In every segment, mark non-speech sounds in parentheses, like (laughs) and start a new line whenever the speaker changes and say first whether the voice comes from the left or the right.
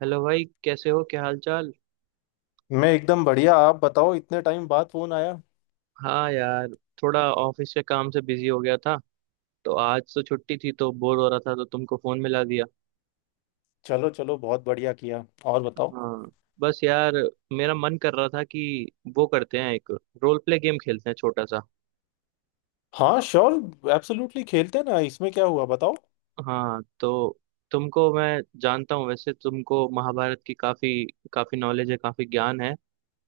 right: Hello भाई, कैसे हो? क्या हाल चाल?
left: मैं एकदम बढ़िया। आप बताओ इतने टाइम बाद फोन आया।
right: हाँ यार, थोड़ा ऑफिस के काम से बिजी हो गया था। तो आज तो छुट्टी थी तो बोर हो रहा था तो तुमको फोन मिला दिया।
left: चलो चलो, बहुत बढ़िया किया। और बताओ।
right: हाँ, बस यार, मेरा मन कर रहा था कि वो करते हैं, एक रोल प्ले गेम खेलते हैं छोटा सा।
left: हाँ श्योर, एब्सोल्युटली खेलते हैं ना। इसमें क्या हुआ बताओ।
right: हाँ तो तुमको मैं जानता हूँ, वैसे तुमको महाभारत की काफी काफी नॉलेज है, काफी ज्ञान है।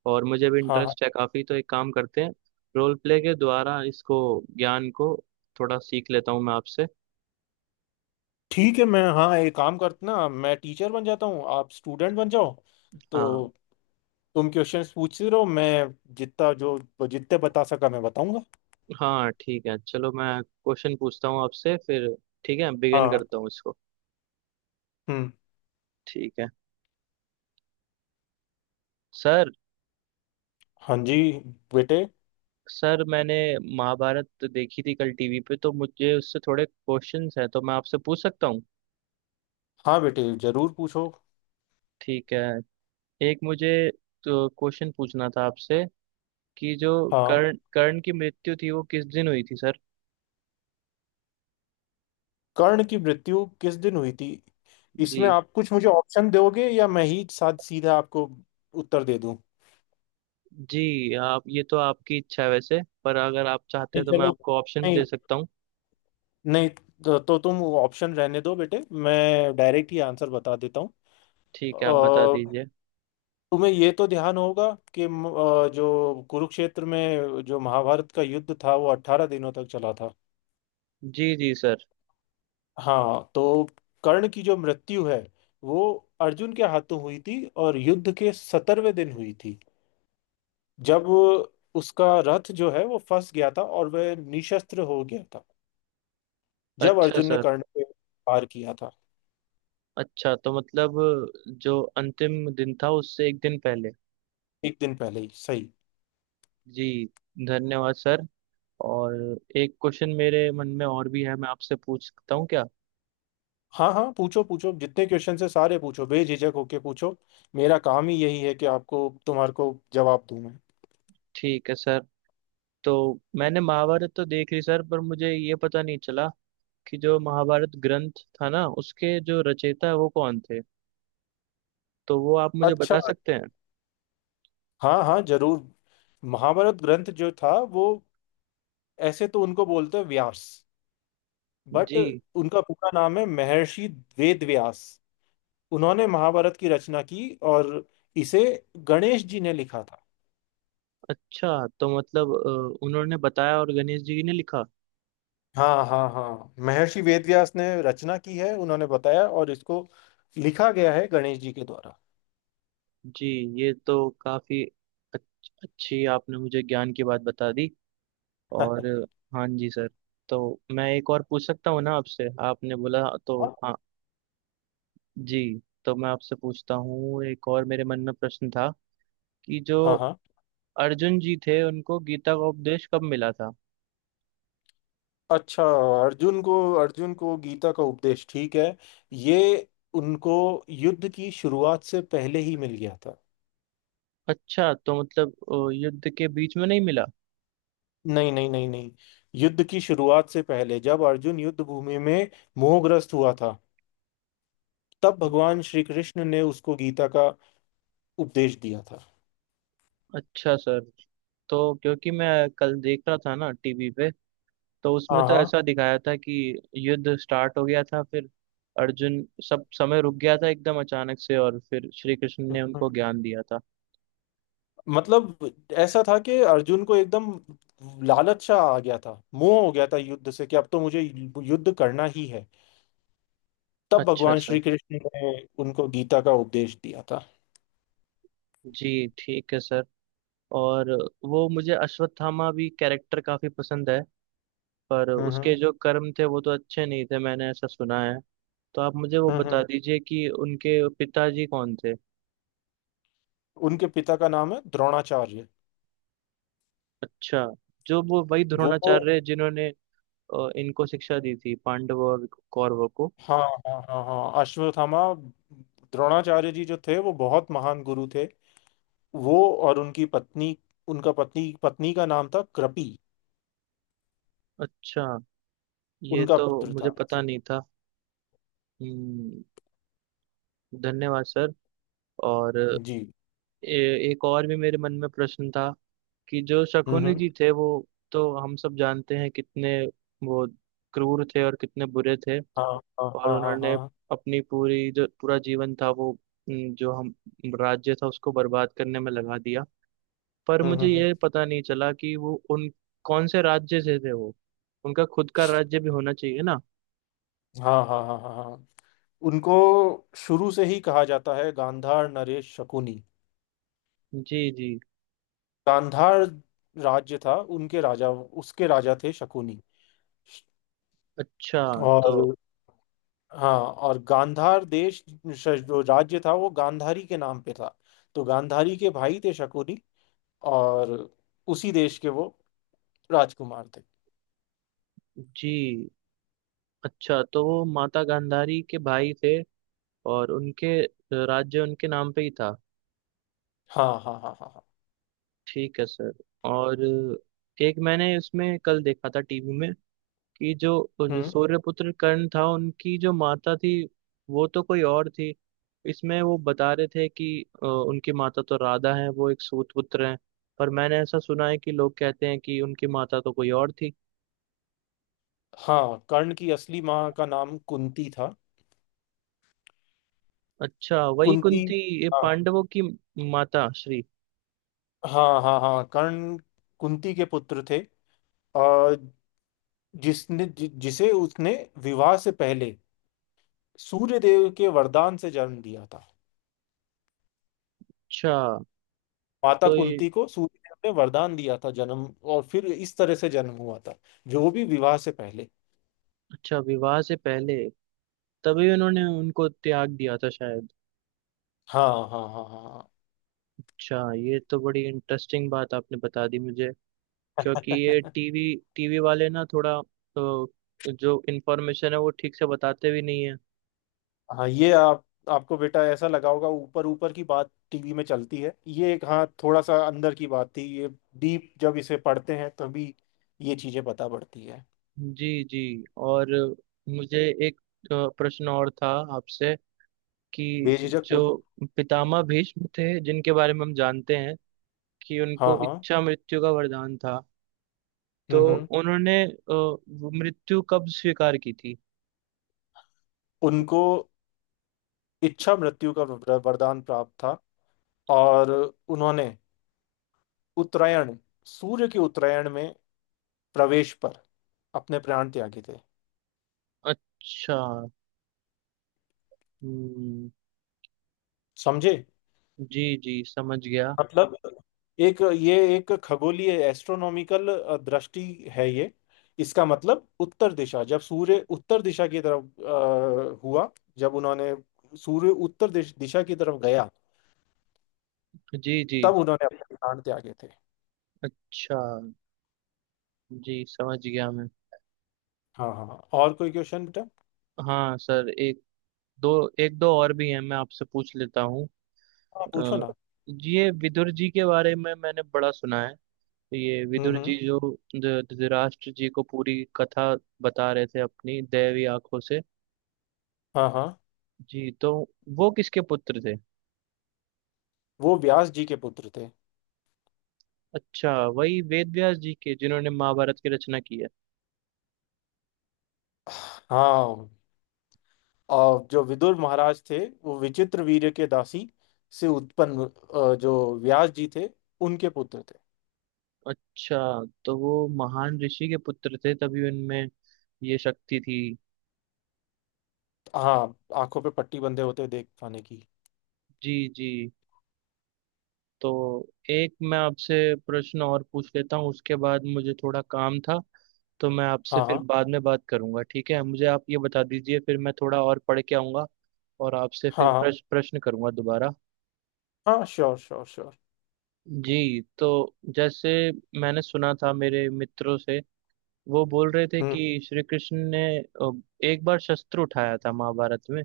right: और मुझे भी
left: हाँ हाँ,
right: इंटरेस्ट है काफी, तो एक काम करते हैं, रोल प्ले के द्वारा इसको, ज्ञान को, थोड़ा सीख लेता हूँ मैं आपसे।
left: ठीक है। मैं हाँ एक काम करते ना, मैं टीचर बन जाता हूँ, आप स्टूडेंट बन जाओ।
right: हाँ
left: तो तुम क्वेश्चंस पूछते रहो, मैं जितना जो जितने बता सका मैं बताऊंगा।
right: हाँ, ठीक है, चलो मैं क्वेश्चन पूछता हूँ आपसे फिर। ठीक है, बिगिन
left: हाँ।
right: करता हूँ इसको।
left: हम्म।
right: ठीक है सर।
left: हाँ जी बेटे।
right: सर मैंने महाभारत देखी थी कल टीवी पे, तो मुझे उससे थोड़े क्वेश्चंस हैं, तो मैं आपसे पूछ सकता हूँ?
left: हाँ बेटे, जरूर पूछो।
right: ठीक है, एक मुझे तो क्वेश्चन पूछना था आपसे कि जो
left: हाँ,
right: कर्ण, कर्ण की मृत्यु थी वो किस दिन हुई थी सर?
left: कर्ण की मृत्यु किस दिन हुई थी।
right: जी
left: इसमें आप कुछ मुझे ऑप्शन दोगे या मैं ही साथ सीधा आपको उत्तर दे दूं।
right: जी, आप ये तो आपकी इच्छा है वैसे, पर अगर आप चाहते हैं
left: नहीं
right: तो मैं
left: चलो,
right: आपको ऑप्शन भी
left: नहीं।
right: दे सकता हूँ।
left: नहीं तो तुम ऑप्शन रहने दो बेटे, मैं डायरेक्ट ही आंसर बता देता हूँ।
right: ठीक है, आप बता
left: अ,
right: दीजिए।
left: तुम्हें ये तो ध्यान होगा कि जो कुरुक्षेत्र में जो महाभारत का युद्ध था वो 18 दिनों तक चला था।
right: जी जी सर।
left: हाँ तो कर्ण की जो मृत्यु है वो अर्जुन के हाथों हुई थी, और युद्ध के 70वें दिन हुई थी। जब उसका रथ जो है वो फंस गया था और वह निशस्त्र हो गया था, जब
right: अच्छा
left: अर्जुन ने
right: सर।
left: कर्ण पे वार किया था।
right: अच्छा तो मतलब जो अंतिम दिन था उससे एक दिन पहले।
left: एक दिन पहले ही सही।
right: जी, धन्यवाद सर। और एक क्वेश्चन मेरे मन में और भी है, मैं आपसे पूछ सकता हूँ क्या?
left: हाँ हाँ, पूछो पूछो, जितने क्वेश्चन है सारे पूछो, बेझिझक होके पूछो। मेरा काम ही यही है कि आपको तुम्हारे को जवाब दूं मैं।
right: ठीक है सर। तो मैंने महाभारत तो देख ली सर, पर मुझे ये पता नहीं चला कि जो महाभारत ग्रंथ था ना, उसके जो रचयिता है वो कौन थे? तो वो आप मुझे
left: अच्छा,
right: बता सकते हैं?
left: हाँ हाँ जरूर। महाभारत ग्रंथ जो था वो, ऐसे तो उनको बोलते हैं व्यास, बट
right: जी।
left: उनका पूरा नाम है महर्षि वेद व्यास। उन्होंने महाभारत की रचना की, और इसे गणेश जी ने लिखा था।
right: अच्छा तो मतलब उन्होंने बताया और गणेश जी ने लिखा।
left: हाँ हाँ हाँ, महर्षि वेदव्यास ने रचना की है, उन्होंने बताया, और इसको लिखा गया है गणेश जी के द्वारा।
right: जी, ये तो काफी अच्छी आपने मुझे ज्ञान की बात बता दी। और हाँ जी सर, तो मैं एक और पूछ सकता हूँ ना आपसे? आपने बोला तो।
left: हाँ
right: हाँ जी। तो मैं आपसे पूछता हूँ, एक और मेरे मन में प्रश्न था कि जो
left: हाँ हाँ।
right: अर्जुन जी थे उनको गीता का उपदेश कब मिला था?
left: अच्छा। अर्जुन को अर्जुन को गीता का उपदेश, ठीक है। ये उनको युद्ध की शुरुआत से पहले ही मिल गया था।
right: अच्छा तो मतलब युद्ध के बीच में नहीं मिला?
left: नहीं नहीं नहीं नहीं, युद्ध की शुरुआत से पहले, जब अर्जुन युद्ध भूमि में मोहग्रस्त हुआ था, तब भगवान श्री कृष्ण ने उसको गीता का उपदेश दिया था।
right: अच्छा सर, तो क्योंकि मैं कल देख रहा था ना टीवी पे, तो उसमें
left: हाँ
right: तो
left: हाँ।
right: ऐसा दिखाया था कि युद्ध स्टार्ट हो गया था फिर अर्जुन, सब समय रुक गया था एकदम अचानक से, और फिर श्री कृष्ण ने उनको ज्ञान दिया था।
left: मतलब ऐसा था कि अर्जुन को एकदम लालच सा आ गया था, मोह हो गया था युद्ध से कि अब तो मुझे युद्ध करना ही है। तब
right: अच्छा
left: भगवान
right: सर।
left: श्री कृष्ण ने उनको गीता का उपदेश दिया था।
right: जी ठीक है सर। और वो मुझे अश्वत्थामा भी कैरेक्टर काफी पसंद है, पर
left: हम्म हम्म
right: उसके जो कर्म थे वो तो अच्छे नहीं थे, मैंने ऐसा सुना है। तो आप मुझे वो
left: हम्म
right: बता
left: हम्म।
right: दीजिए कि उनके पिताजी कौन थे?
left: उनके पिता का नाम है द्रोणाचार्य।
right: अच्छा, जो वो वही
left: वो
right: द्रोणाचार्य जिन्होंने इनको शिक्षा दी थी, पांडवों और कौरवों को?
left: हाँ हाँ हाँ हाँ अश्वत्थामा, द्रोणाचार्य जी जो थे वो बहुत महान गुरु थे। वो, और उनकी पत्नी, उनका पत्नी पत्नी का नाम था कृपि।
right: अच्छा, ये
left: उनका
right: तो
left: पुत्र
right: मुझे
left: था।
right: पता नहीं था। हम्म, धन्यवाद सर। और
left: जी।
right: एक और भी मेरे मन में प्रश्न था कि जो
left: हम्म हम्म
right: शकुनी जी थे वो, तो हम सब जानते हैं कितने वो क्रूर थे और कितने बुरे थे।
left: हाँ हाँ
right: और
left: हाँ हाँ
right: उन्होंने
left: हाँ।
right: अपनी पूरी जो पूरा जीवन था वो, जो हम राज्य था उसको बर्बाद करने में लगा दिया। पर
left: हम्म
right: मुझे
left: हम्म हम्म।
right: ये पता नहीं चला कि वो उन कौन से राज्य से थे वो, उनका खुद का राज्य भी होना चाहिए ना?
left: हाँ हाँ हाँ हाँ हाँ, उनको शुरू से ही कहा जाता है गांधार नरेश शकुनी।
right: जी जी।
left: गांधार राज्य था, उनके राजा, उसके राजा थे शकुनी।
right: अच्छा तो?
left: और हाँ, और गांधार देश, जो राज्य था वो गांधारी के नाम पे था। तो गांधारी के भाई थे शकुनी, और उसी देश के वो राजकुमार थे।
right: जी। अच्छा तो वो माता गांधारी के भाई थे, और उनके राज्य उनके नाम पे ही था।
left: हाँ हाँ हाँ हाँ हाँ।
right: ठीक है सर। और एक मैंने इसमें कल देखा था टीवी में कि जो, जो
left: हम्म।
right: सूर्यपुत्र कर्ण था उनकी जो माता थी वो तो कोई और थी। इसमें वो बता रहे थे कि उनकी माता तो राधा है वो एक सूत पुत्र हैं, पर मैंने ऐसा सुना है कि लोग कहते हैं कि उनकी माता तो कोई और थी।
left: हाँ, कर्ण की असली माँ का नाम कुंती था।
right: अच्छा, वही
left: कुंती।
right: कुंती? ये
left: हाँ
right: पांडवों की माता श्री?
left: हाँ हाँ हाँ, कर्ण कुंती के पुत्र थे। अ, जिसे उसने विवाह से पहले सूर्यदेव के वरदान से जन्म दिया था।
right: अच्छा
left: माता
right: तो ये।
left: कुंती को सूर्यदेव ने वरदान दिया था जन्म। और फिर इस तरह से जन्म हुआ था, जो भी विवाह से पहले।
right: अच्छा, विवाह से पहले, तभी उन्होंने उनको त्याग दिया था शायद।
left: हाँ हाँ हाँ हाँ
right: अच्छा, ये तो बड़ी इंटरेस्टिंग बात आपने बता दी मुझे, क्योंकि ये
left: हाँ। (laughs)
right: टीवी, टीवी वाले ना थोड़ा, तो जो इन्फॉर्मेशन है वो ठीक से बताते भी नहीं है।
left: हाँ, ये आप, आपको बेटा ऐसा लगा होगा, ऊपर ऊपर की बात टीवी में चलती है ये, एक हाँ थोड़ा सा अंदर की बात थी ये। डीप जब इसे पढ़ते हैं तभी ये चीजें पता पड़ती है।
right: जी जी। और मुझे एक प्रश्न और था आपसे कि
left: बेझिझक
right: जो
left: पूछ।
right: पितामह भीष्म थे जिनके बारे में हम जानते हैं कि
left: हाँ
right: उनको
left: हाँ।
right: इच्छा मृत्यु का वरदान था, तो
left: हम्म।
right: उन्होंने वो मृत्यु कब स्वीकार की थी?
left: उनको इच्छा मृत्यु का वरदान प्राप्त था। और उन्होंने उत्तरायण, सूर्य के उत्तरायण में प्रवेश पर अपने प्राण त्यागे थे।
right: अच्छा। हम्म,
left: समझे।
right: जी जी समझ गया।
left: मतलब एक ये, एक खगोलीय, एस्ट्रोनॉमिकल दृष्टि है ये। इसका मतलब उत्तर दिशा, जब सूर्य उत्तर दिशा की तरफ हुआ, जब उन्होंने, सूर्य उत्तर दिशा की तरफ गया,
right: जी जी।
left: तब उन्होंने अपने प्राण त्यागे थे।
right: अच्छा, जी समझ गया मैं।
left: हाँ हाँ हाँ। और कोई क्वेश्चन बेटा।
right: हाँ सर, एक, दो, एक दो और भी हैं, मैं आपसे पूछ लेता हूँ।
left: हाँ पूछो
right: अ,
left: ना।
right: ये विदुर जी के बारे में मैंने बड़ा सुना है। ये विदुर
left: हम्म।
right: जी जो धृतराष्ट्र जी को पूरी कथा बता रहे थे अपनी दैवी आंखों से।
left: हाँ हाँ,
right: जी, तो वो किसके पुत्र थे?
left: वो व्यास जी के पुत्र थे।
right: अच्छा, वही वेद व्यास जी के, जिन्होंने महाभारत की रचना की है?
left: हाँ, और जो विदुर महाराज थे वो विचित्र वीर्य के दासी से उत्पन्न, जो व्यास जी थे उनके पुत्र थे।
right: अच्छा, तो वो महान ऋषि के पुत्र थे तभी उनमें ये शक्ति थी।
left: हाँ, आंखों पे पट्टी बंधे होते हुए देख पाने की।
right: जी जी। तो एक मैं आपसे प्रश्न और पूछ लेता हूँ, उसके बाद मुझे थोड़ा काम था, तो मैं आपसे फिर
left: हाँ
right: बाद में बात करूंगा। ठीक है, मुझे आप ये बता दीजिए, फिर मैं थोड़ा और पढ़ के आऊंगा और आपसे फिर
left: हाँ हाँ,
right: प्रश्न प्रश्न करूंगा दोबारा।
left: हाँ श्योर श्योर श्योर।
right: जी, तो जैसे मैंने सुना था मेरे मित्रों से, वो बोल रहे थे
left: हम्म।
right: कि श्री कृष्ण ने एक बार शस्त्र उठाया था महाभारत में,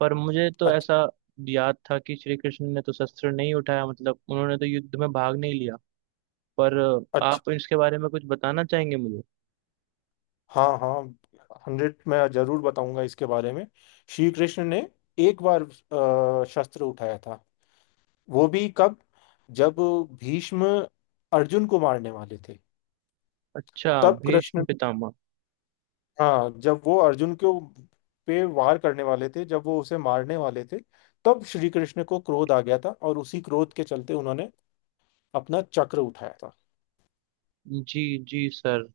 right: पर मुझे तो
left: अच्छा,
right: ऐसा याद था कि श्री कृष्ण ने तो शस्त्र नहीं उठाया, मतलब उन्होंने तो युद्ध में भाग नहीं लिया। पर
left: अच्छा।
right: आप इसके बारे में कुछ बताना चाहेंगे मुझे?
left: हाँ हाँ, 100 मैं जरूर बताऊंगा इसके बारे में। श्री कृष्ण ने एक बार शस्त्र उठाया था। वो भी कब, जब भीष्म अर्जुन को मारने वाले थे।
right: अच्छा,
left: तब
right: भीष्म
left: कृष्ण,
right: पितामह।
left: हाँ, जब वो अर्जुन के पे वार करने वाले थे, जब वो उसे मारने वाले थे, तब श्री कृष्ण को क्रोध आ गया था, और उसी क्रोध के चलते उन्होंने अपना चक्र उठाया था।
right: जी जी सर,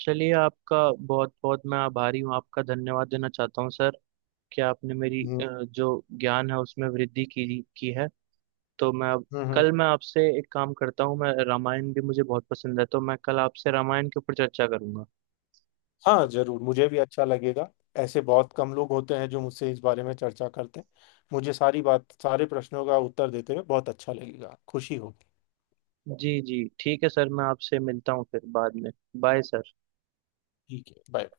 right: चलिए, आपका बहुत बहुत मैं आभारी हूँ, आपका धन्यवाद देना चाहता हूँ सर, कि आपने मेरी
left: हम्म,
right: जो ज्ञान है उसमें वृद्धि की है। तो मैं अब,
left: हम्म हम्म।
right: कल मैं आपसे एक काम करता हूँ, मैं रामायण भी मुझे बहुत पसंद है, तो मैं कल आपसे रामायण के ऊपर चर्चा करूंगा।
left: हाँ जरूर, मुझे भी अच्छा लगेगा। ऐसे बहुत कम लोग होते हैं जो मुझसे इस बारे में चर्चा करते हैं। मुझे सारी बात, सारे प्रश्नों का उत्तर देते हुए बहुत अच्छा लगेगा, खुशी होगी।
right: जी जी ठीक है सर, मैं आपसे मिलता हूँ फिर बाद में। Bye sir.
left: ठीक है, बाय।